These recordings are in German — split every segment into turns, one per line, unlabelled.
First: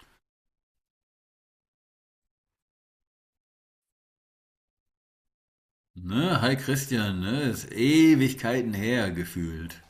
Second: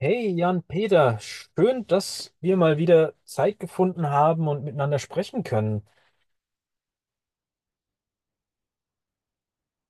Hey Jan-Peter, schön, dass wir mal wieder Zeit gefunden haben und miteinander sprechen können.
Ne, hi Christian, ne, ist Ewigkeiten her gefühlt.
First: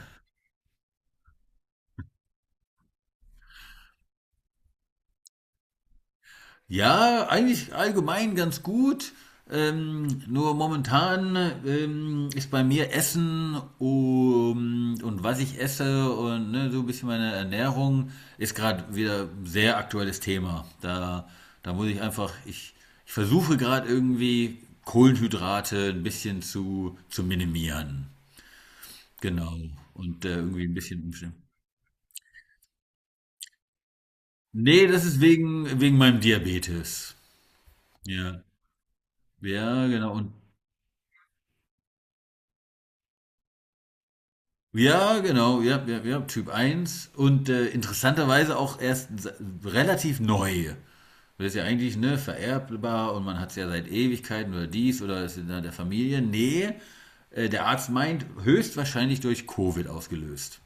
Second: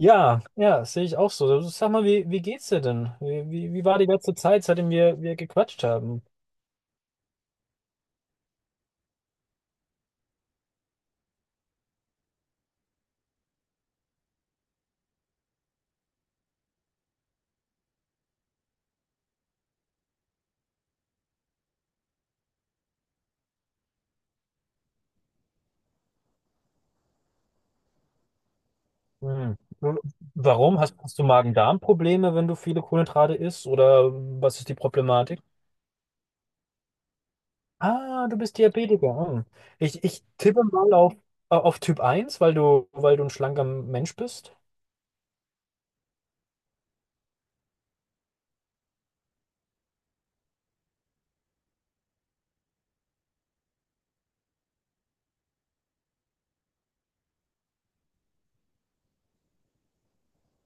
Ja, ja, das sehe ich auch so. Also, sag mal, wie geht's dir denn? Wie war die letzte Zeit, seitdem wir gequatscht haben?
Ja, eigentlich allgemein ganz gut. Nur momentan ist bei mir Essen und was ich esse und ne, so ein bisschen meine Ernährung ist gerade wieder ein sehr aktuelles Thema. Da muss ich einfach, ich versuche gerade irgendwie Kohlenhydrate ein bisschen zu minimieren. Genau.
Hm.
Und irgendwie ein
Warum? Hast,
bisschen
hast du
umstellen.
Magen-Darm-Probleme, wenn du viele Kohlenhydrate isst? Oder was ist die
Nee, das ist
Problematik?
wegen meinem Diabetes.
Ah, du
Ja,
bist Diabetiker. Hm.
ja,
Ich,
genau.
ich
Und,
tippe mal auf Typ eins, weil du ein schlanker Mensch bist.
ja, genau, ja, ja, ja, Typ 1. Und interessanterweise auch erst relativ neu. Das ist ja eigentlich, ne, vererbbar und man hat es ja seit Ewigkeiten oder dies oder ist in der Familie. Nee, der Arzt meint, höchstwahrscheinlich durch Covid ausgelöst.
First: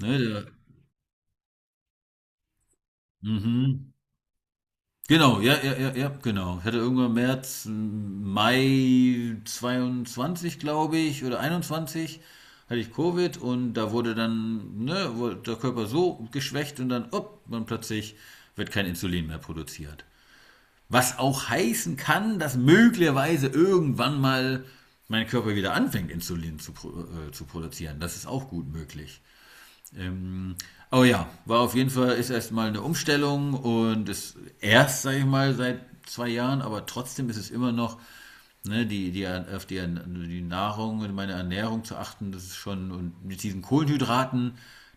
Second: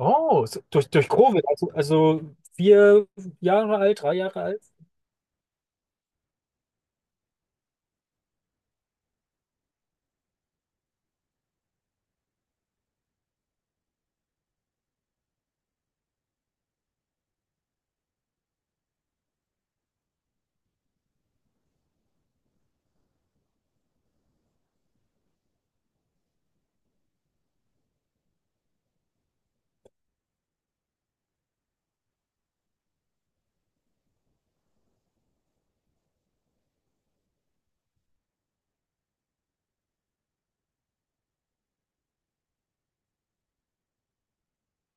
Ne,
durch, durch Covid, also vier Jahre
mhm.
alt, drei Jahre alt.
Genau, ja, ja, ja, ja, genau. Ich hatte irgendwann März, Mai 2022, glaube ich, oder 21, hatte ich Covid und da wurde dann, ne, wurde der Körper so geschwächt und dann, upp, und plötzlich wird kein Insulin mehr produziert. Was auch heißen kann, dass möglicherweise irgendwann mal mein Körper wieder anfängt, Insulin zu produzieren. Das ist auch gut möglich. Ähm, aber ja, war auf jeden Fall, ist erstmal eine Umstellung und ist erst, sage ich mal, seit 2 Jahren, aber trotzdem ist es immer noch, ne, auf die Nahrung und meine Ernährung zu achten, das ist schon, und mit diesen Kohlenhydraten,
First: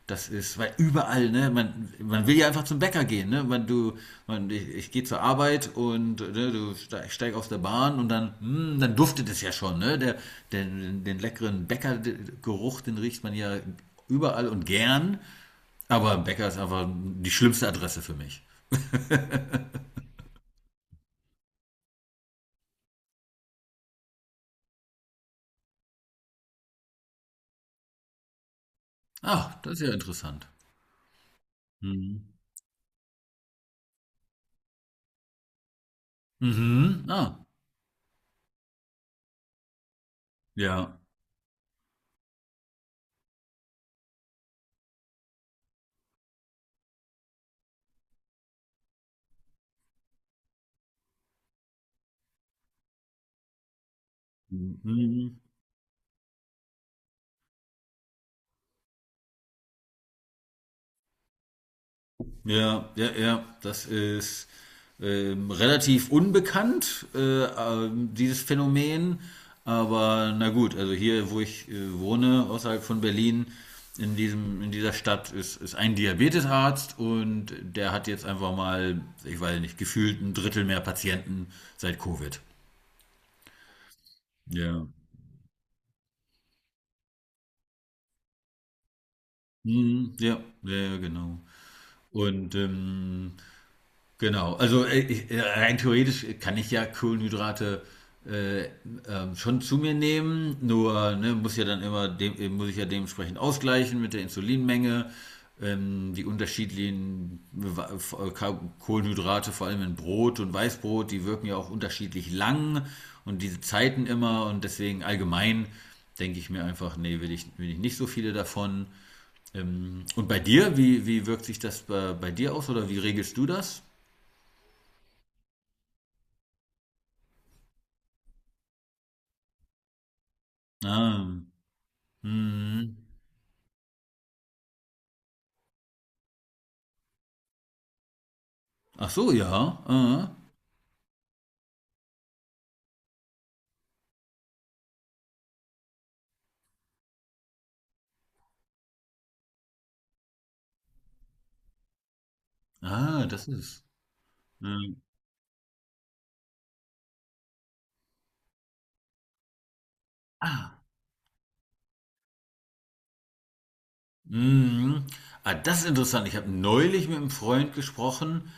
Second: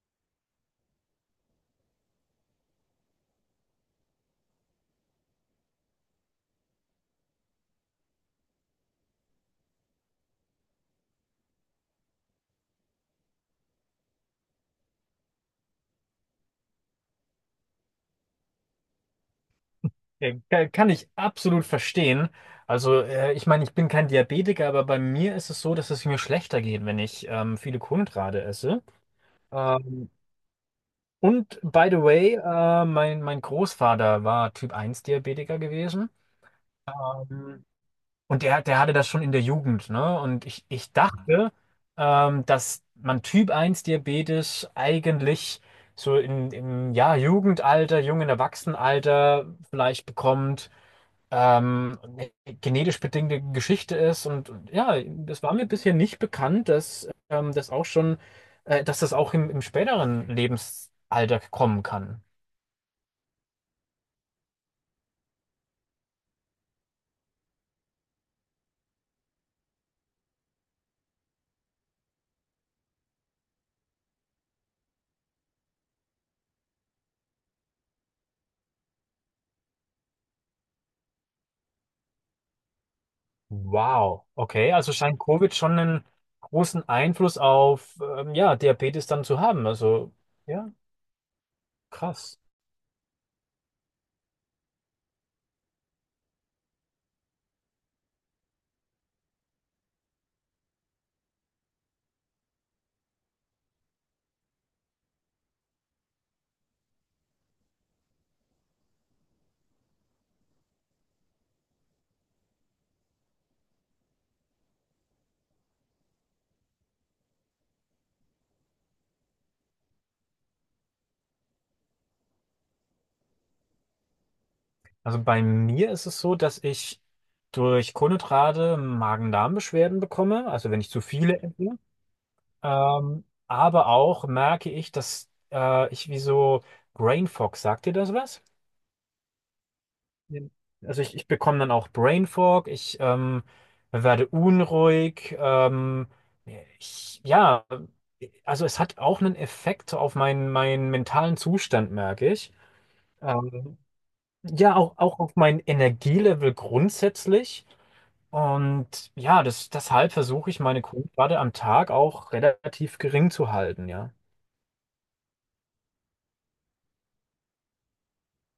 das ist, weil überall, ne, man will ja einfach zum Bäcker gehen, ne, man, du, man, ich gehe zur Arbeit und ne, du steig aus der Bahn und dann, dann duftet es ja schon, ne, den leckeren Bäckergeruch, den riecht man ja überall und gern, aber Bäcker ist einfach die schlimmste Adresse für mich.
Ja, kann ich absolut verstehen. Also, ich meine, ich bin kein Diabetiker, aber bei mir ist es so, dass es mir schlechter geht, wenn ich viele Kohlenhydrate esse.
Ach, das ist ja
Ähm,
interessant.
und by the
Mhm.
way, mein Großvater war Typ 1 Diabetiker gewesen.
Mhm. Ah,
Ähm, Und der hatte das schon in der Jugend, ne? Und ich
ja.
dachte, dass man Typ 1 Diabetes eigentlich so in, im ja, Jugendalter, jungen Erwachsenenalter vielleicht bekommt, eine genetisch bedingte Geschichte ist. Und ja,
Mhm.
das war mir bisher nicht bekannt, dass das auch schon, dass das auch im, im späteren Lebensalter kommen kann.
Ja, ja, ja, das ist relativ unbekannt, dieses Phänomen. Aber na gut, also hier, wo ich wohne, außerhalb von Berlin, in dieser Stadt ist ein Diabetesarzt und der hat jetzt einfach mal, ich weiß nicht, gefühlt ein Drittel mehr Patienten seit Covid.
Wow, okay,
Ja.
also scheint Covid schon einen großen Einfluss auf ja, Diabetes dann zu haben. Also
Mhm, ja,
ja,
ja, ja, genau.
krass.
Und genau, also rein theoretisch kann ich ja Kohlenhydrate äh, schon zu mir nehmen, nur ne, muss ja dann immer muss ich ja dementsprechend ausgleichen mit der Insulinmenge, die unterschiedlichen Kohlenhydrate, vor allem in Brot und Weißbrot, die wirken ja auch unterschiedlich lang und diese Zeiten immer und deswegen allgemein denke ich mir einfach, nee, will ich nicht so viele davon. Und bei dir, wie wirkt sich das bei dir aus oder wie regelst du das?
Also bei mir ist es so, dass ich durch Kohlenhydrate Magen-Darm-Beschwerden bekomme, also wenn ich zu
Ah,
viele esse.
mhm.
Aber auch merke ich, dass ich wie so Brain Fog, sagt dir das was?
Ach so, ja. Ah,
Also ich bekomme dann auch Brain Fog, ich werde unruhig, ich, ja, also es hat auch einen Effekt auf meinen, meinen mentalen Zustand, merke ich.
ah das
Ähm,
ist.
ja, auch,
Mhm.
auch auf mein Energielevel grundsätzlich. Und ja, das, deshalb versuche ich meine Kohlenhydrate am Tag auch relativ gering zu halten, ja.
Mhm. Ah, das ist interessant. Ich habe neulich mit einem Freund gesprochen,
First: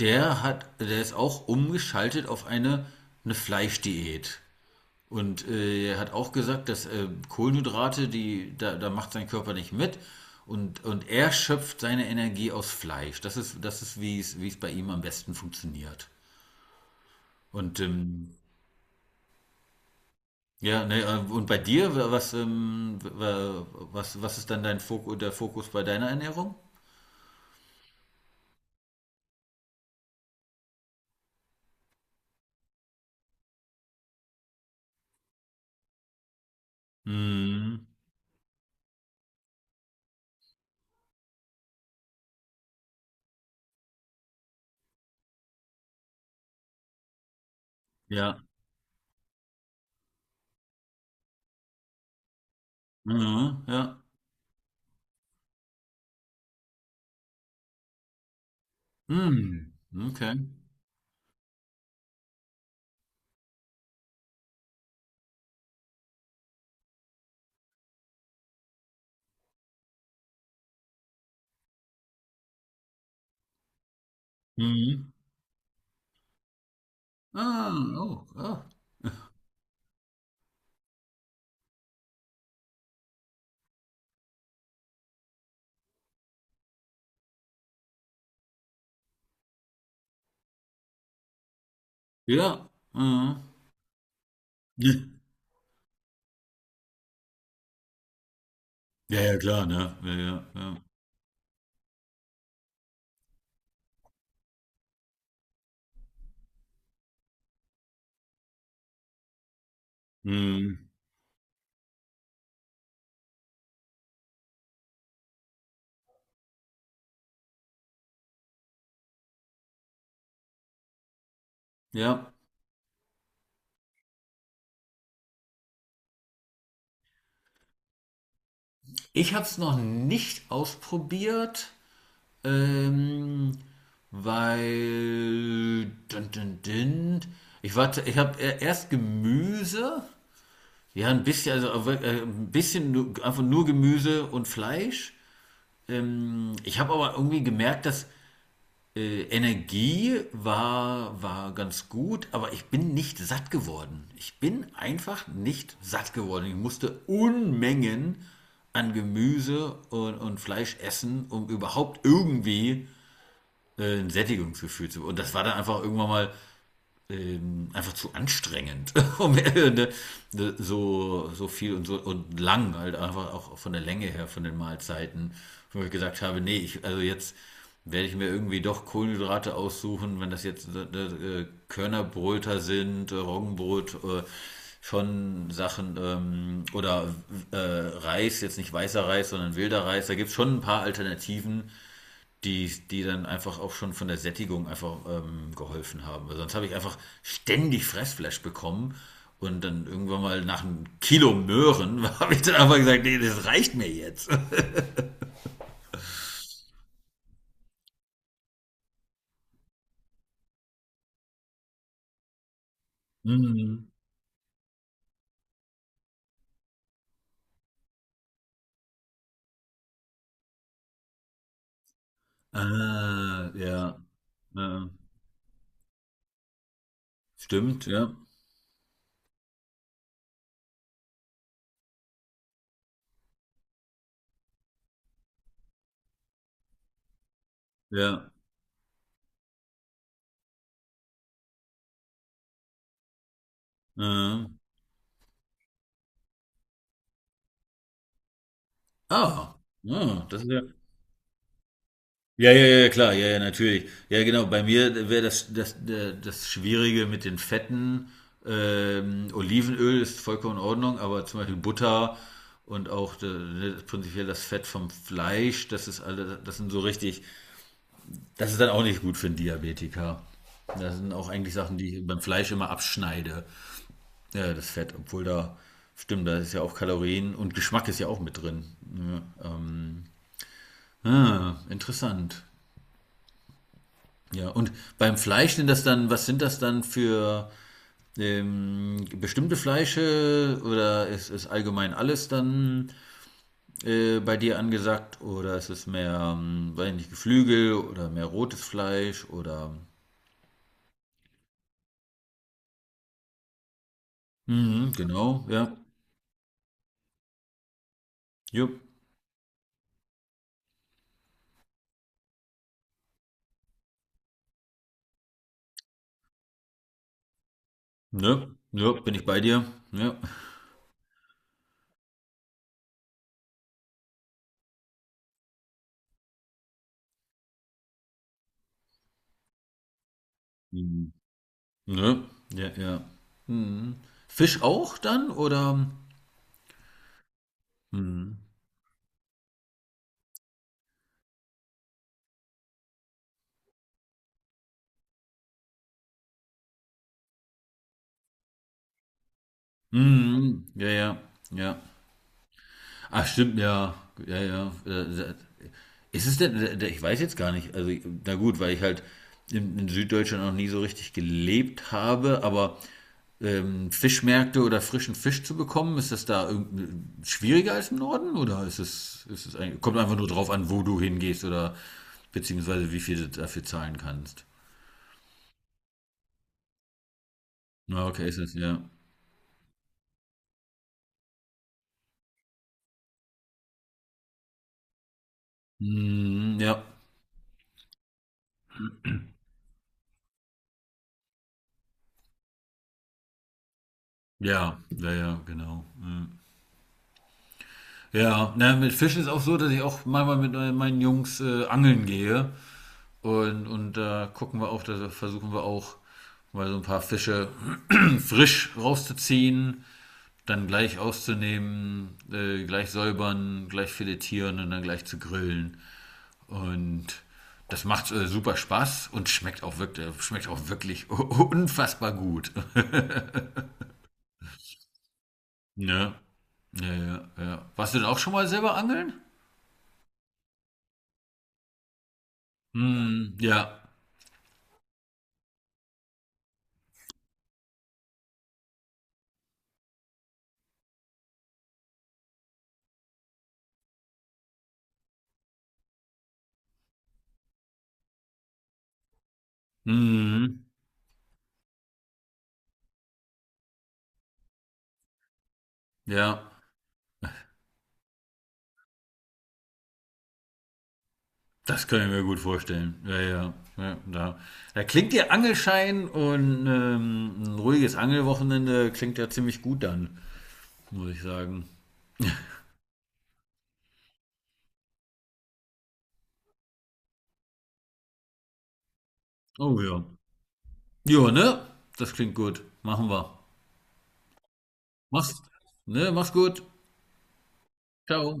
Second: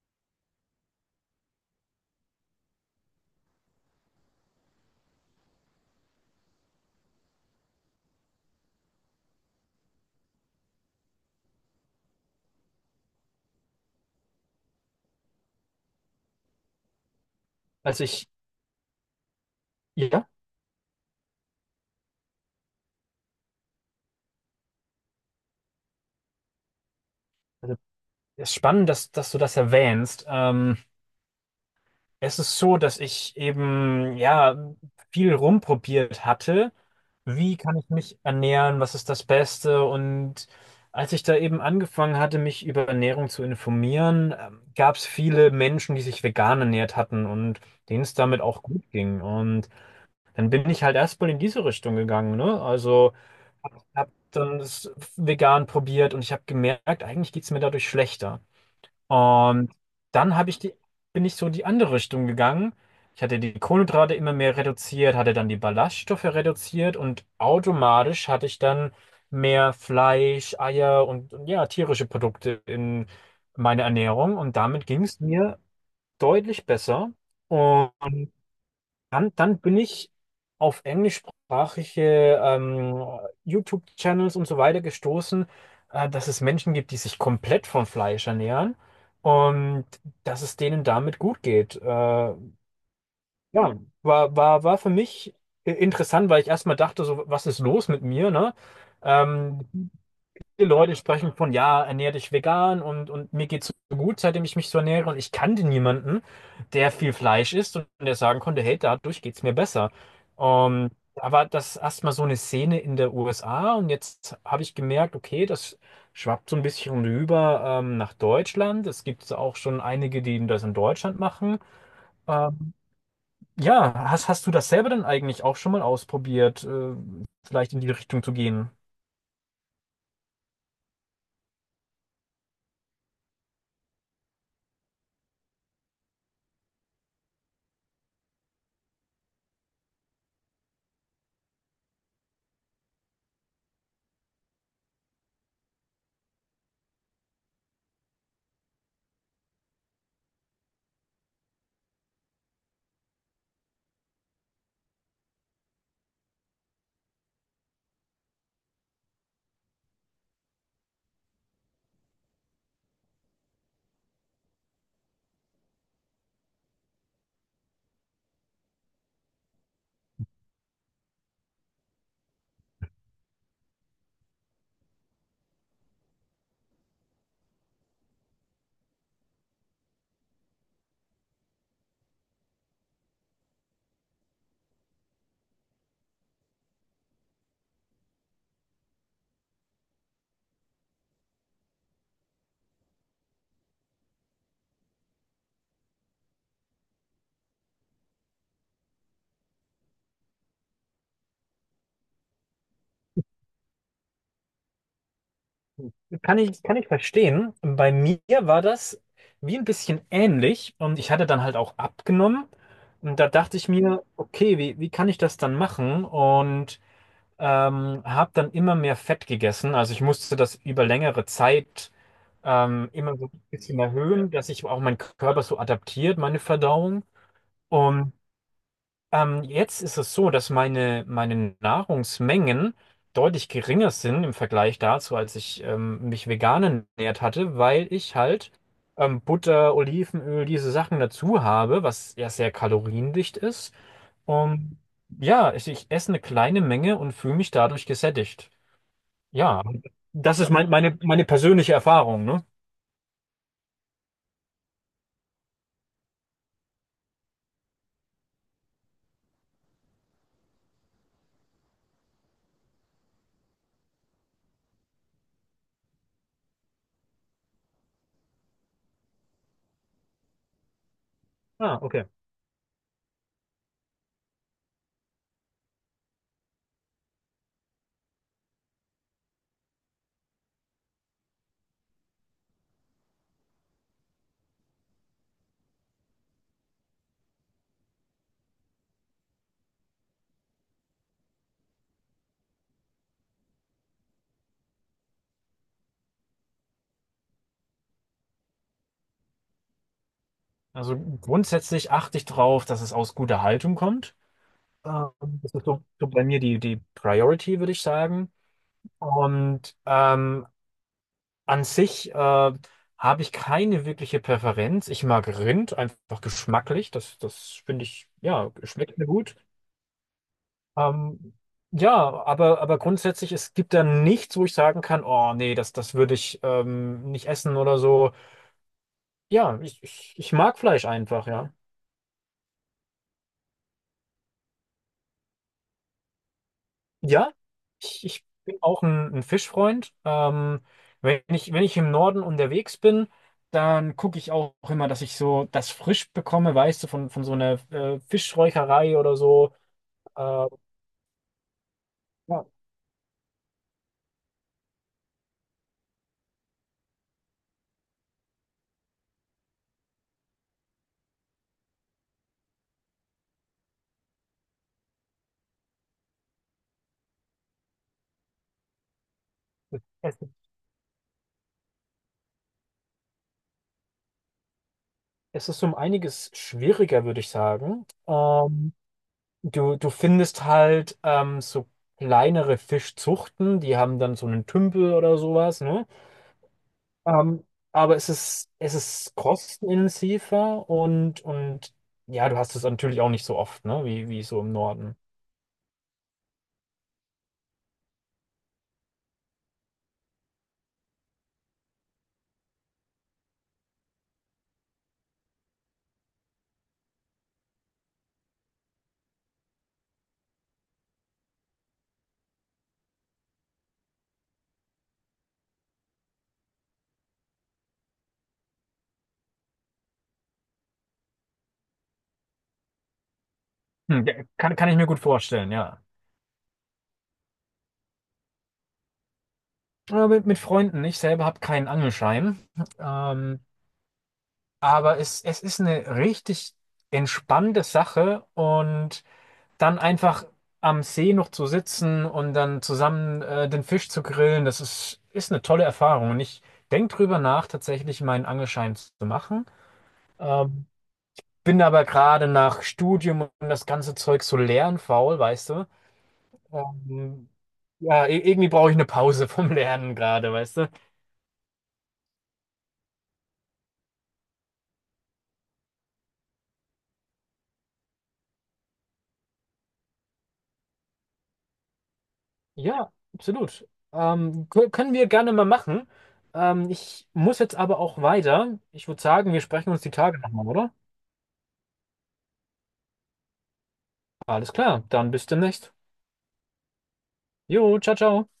der ist auch umgeschaltet auf eine Fleischdiät. Und er hat auch gesagt, dass Kohlenhydrate, da macht sein Körper nicht mit. Und er schöpft seine Energie aus Fleisch. Das ist wie es bei ihm am besten funktioniert. Und
Also ich, ja,
ja, ne, und bei dir, was ist dann dein Fokus, der Fokus bei deiner Ernährung?
also es ist spannend, dass, dass du das erwähnst. Es ist so, dass ich eben ja viel rumprobiert hatte. Wie kann
Mhm.
ich mich ernähren? Was ist das Beste? Und als ich da eben angefangen hatte, mich über Ernährung zu informieren, gab es viele Menschen, die sich vegan ernährt hatten und denen es
Ja.
damit auch gut ging. Und dann bin ich halt erstmal in diese Richtung gegangen, ne? Also
Mhm.
habe hab
Ja.
hab dann das vegan probiert und ich habe gemerkt, eigentlich geht's mir dadurch schlechter. Und
Mhm.
dann
Okay.
habe ich die, bin ich so die andere Richtung gegangen. Ich hatte die Kohlenhydrate immer mehr reduziert, hatte dann die Ballaststoffe reduziert und automatisch hatte ich dann mehr Fleisch, Eier und ja, tierische Produkte in meine Ernährung. Und damit ging
Mhm.
es mir deutlich besser.
Ah, oh,
Und
ah.
dann bin ich auf englischsprachige YouTube-Channels und so weiter gestoßen, dass es Menschen gibt, die sich komplett von Fleisch ernähren und dass es denen damit gut geht.
Ja. Mhm.
Ja, war für mich interessant, weil ich erstmal dachte, so, was ist los mit mir, ne?
Ja, ja, klar,
Ähm,
ne? Ja, ja,
viele
ja.
Leute sprechen von, ja, ernähr dich vegan und mir geht's so gut, seitdem ich mich so ernähre. Und ich kannte niemanden, der viel Fleisch isst und der sagen konnte, hey, dadurch geht's mir besser.
Hm,
Da war das erstmal so eine Szene in der USA und jetzt habe ich gemerkt, okay, das schwappt so ein bisschen rüber nach Deutschland. Es gibt auch schon einige, die das in Deutschland machen.
ja.
Ähm, ja, hast du das selber denn eigentlich auch schon mal ausprobiert, vielleicht in die Richtung zu gehen?
Ich habe es noch nicht ausprobiert, ähm, weil ich warte, ich habe erst Gemüse, ja ein bisschen, also ein bisschen nur, einfach nur Gemüse und Fleisch. Ich habe aber irgendwie gemerkt, dass Energie war ganz gut, aber ich bin nicht satt geworden. Ich bin einfach nicht satt geworden. Ich musste Unmengen an Gemüse und Fleisch essen, um überhaupt irgendwie ein Sättigungsgefühl zu bekommen. Und das war dann einfach irgendwann mal einfach zu anstrengend, um ne, ne, so, so viel und so und lang, halt einfach auch von der Länge her von den Mahlzeiten, wo ich gesagt habe, nee, ich, also jetzt werde ich mir irgendwie doch Kohlenhydrate aussuchen, wenn das jetzt ne, ne, Körnerbröter sind, Roggenbrot, schon Sachen, oder Reis, jetzt nicht weißer Reis, sondern wilder Reis, da gibt es schon ein paar Alternativen, die dann einfach auch schon von der Sättigung einfach geholfen haben. Weil sonst habe ich einfach ständig Fressflash bekommen und dann irgendwann mal nach einem Kilo Möhren habe ich dann einfach gesagt, nee, das reicht mir jetzt.
Kann ich verstehen. Bei mir war das wie ein bisschen ähnlich und ich hatte dann halt auch abgenommen. Und da dachte ich
Mhm.
mir, okay, wie kann ich das dann machen? Und habe dann immer mehr Fett gegessen. Also ich musste das über längere Zeit immer so ein
Ah,
bisschen
ja,
erhöhen, dass sich auch
äh,
mein Körper so adaptiert, meine Verdauung.
stimmt, ja,
Und jetzt ist es so, dass meine Nahrungsmengen deutlich geringer sind im Vergleich dazu, als ich mich vegan ernährt hatte, weil ich
ja.
halt Butter, Olivenöl, diese Sachen dazu habe, was ja sehr kaloriendicht ist.
Äh.
Und ja, ich esse eine kleine Menge und fühle mich dadurch gesättigt.
Ah,
Ja,
ja,
das
das
ist
ist ja,
mein, meine, meine persönliche Erfahrung, ne?
ja, ja, ja, klar, ja, ja, natürlich. Ja, genau, bei mir wäre das, das Schwierige mit den Fetten. Olivenöl ist vollkommen in Ordnung, aber zum Beispiel Butter und auch ne, prinzipiell das Fett vom Fleisch, das ist alle, das sind so richtig, das ist dann auch nicht gut für einen Diabetiker. Das sind auch eigentlich Sachen,
Ah,
die
okay.
ich beim Fleisch immer abschneide, ja, das Fett, obwohl da, stimmt, da ist ja auch Kalorien und Geschmack ist ja auch mit drin. Ja, ah, interessant. Ja, und beim Fleisch sind das dann, was sind das dann für bestimmte Fleische oder ist allgemein alles dann bei dir angesagt oder ist es mehr, weiß nicht, Geflügel oder mehr rotes Fleisch oder
Also grundsätzlich achte ich drauf, dass es aus guter Haltung kommt.
mhm,
Ähm,
genau,
das ist
ja,
so, so bei mir die Priority, würde ich sagen.
jupp,
Und an sich habe ich keine wirkliche Präferenz. Ich mag Rind einfach geschmacklich. Das finde ich, ja,
ne, ja,
schmeckt mir
bin ich
gut.
bei dir, ja,
Ähm, ja, aber grundsätzlich, es gibt da nichts, wo ich sagen kann, oh nee, das würde ich nicht essen oder so. Ja, ich mag Fleisch
Mhm.
einfach, ja.
Ne, ja, ja. Mhm. Fisch auch dann oder?
Ja, ich
Mhm.
bin auch ein Fischfreund. Wenn ich im Norden unterwegs bin, dann gucke ich auch immer, dass ich so das frisch bekomme, weißt du, von so einer Fischräucherei oder so. Äh,
Mhm. Ja, ja, ja.
ja,
Ach, stimmt, ja. Ja, ja. Ist es denn, ich weiß jetzt gar nicht. Also, na gut, weil ich halt in Süddeutschland noch nie so richtig gelebt habe, aber Fischmärkte oder frischen Fisch zu bekommen, ist das da schwieriger als im Norden? Oder ist es eigentlich, kommt einfach
es,
nur drauf an, wo du hingehst oder beziehungsweise wie viel du dafür zahlen kannst?
es ist um einiges schwieriger, würde ich sagen.
Na, okay, ist es, ja.
Du findest halt so kleinere Fischzuchten, die haben dann so einen Tümpel oder sowas, ne?
Hm, ja.
Ähm, aber es ist kostenintensiver und ja, du hast es natürlich auch nicht so oft, ne, wie so im
Ja,
Norden.
ja, ja, genau. Ja. Ja, na, mit Fischen ist auch so, dass ich auch manchmal mit meinen Jungs angeln gehe. Und da gucken wir auch, da versuchen wir auch mal so ein paar Fische frisch rauszuziehen, dann gleich auszunehmen, gleich säubern, gleich filetieren und dann gleich zu grillen. Und das macht super Spaß und schmeckt auch wirklich unfassbar gut.
Hm, ja, kann ich mir gut vorstellen, ja.
Ja, ja, ja, ja. Warst du denn auch schon mal selber angeln?
Aber mit Freunden, ich selber habe keinen Angelschein.
Hm,
Ähm,
ja.
aber es ist eine richtig entspannte Sache und dann einfach am See noch zu sitzen und dann zusammen den Fisch zu grillen, ist eine tolle Erfahrung. Und ich denke drüber nach, tatsächlich meinen Angelschein zu machen.
Hm,
Ähm, bin aber gerade nach Studium und das ganze Zeug so lernfaul, weißt du?
ja.
Ähm, ja, irgendwie brauche ich eine Pause vom Lernen gerade, weißt du?
Das kann ich mir gut vorstellen. Ja, ja. Ja, da klingt der Angelschein und ein ruhiges Angelwochenende klingt ja ziemlich gut dann, muss ich sagen.
Ja, absolut. Können wir gerne mal machen. Ich muss jetzt aber auch weiter. Ich würde sagen, wir sprechen
Oh
uns die
ja.
Tage nochmal, oder?
Ja, ne? Das klingt gut. Machen wir.
Alles klar, dann bis
Mach's,
demnächst.
ne? Mach's gut.
Jo, ciao, ciao.
Ciao.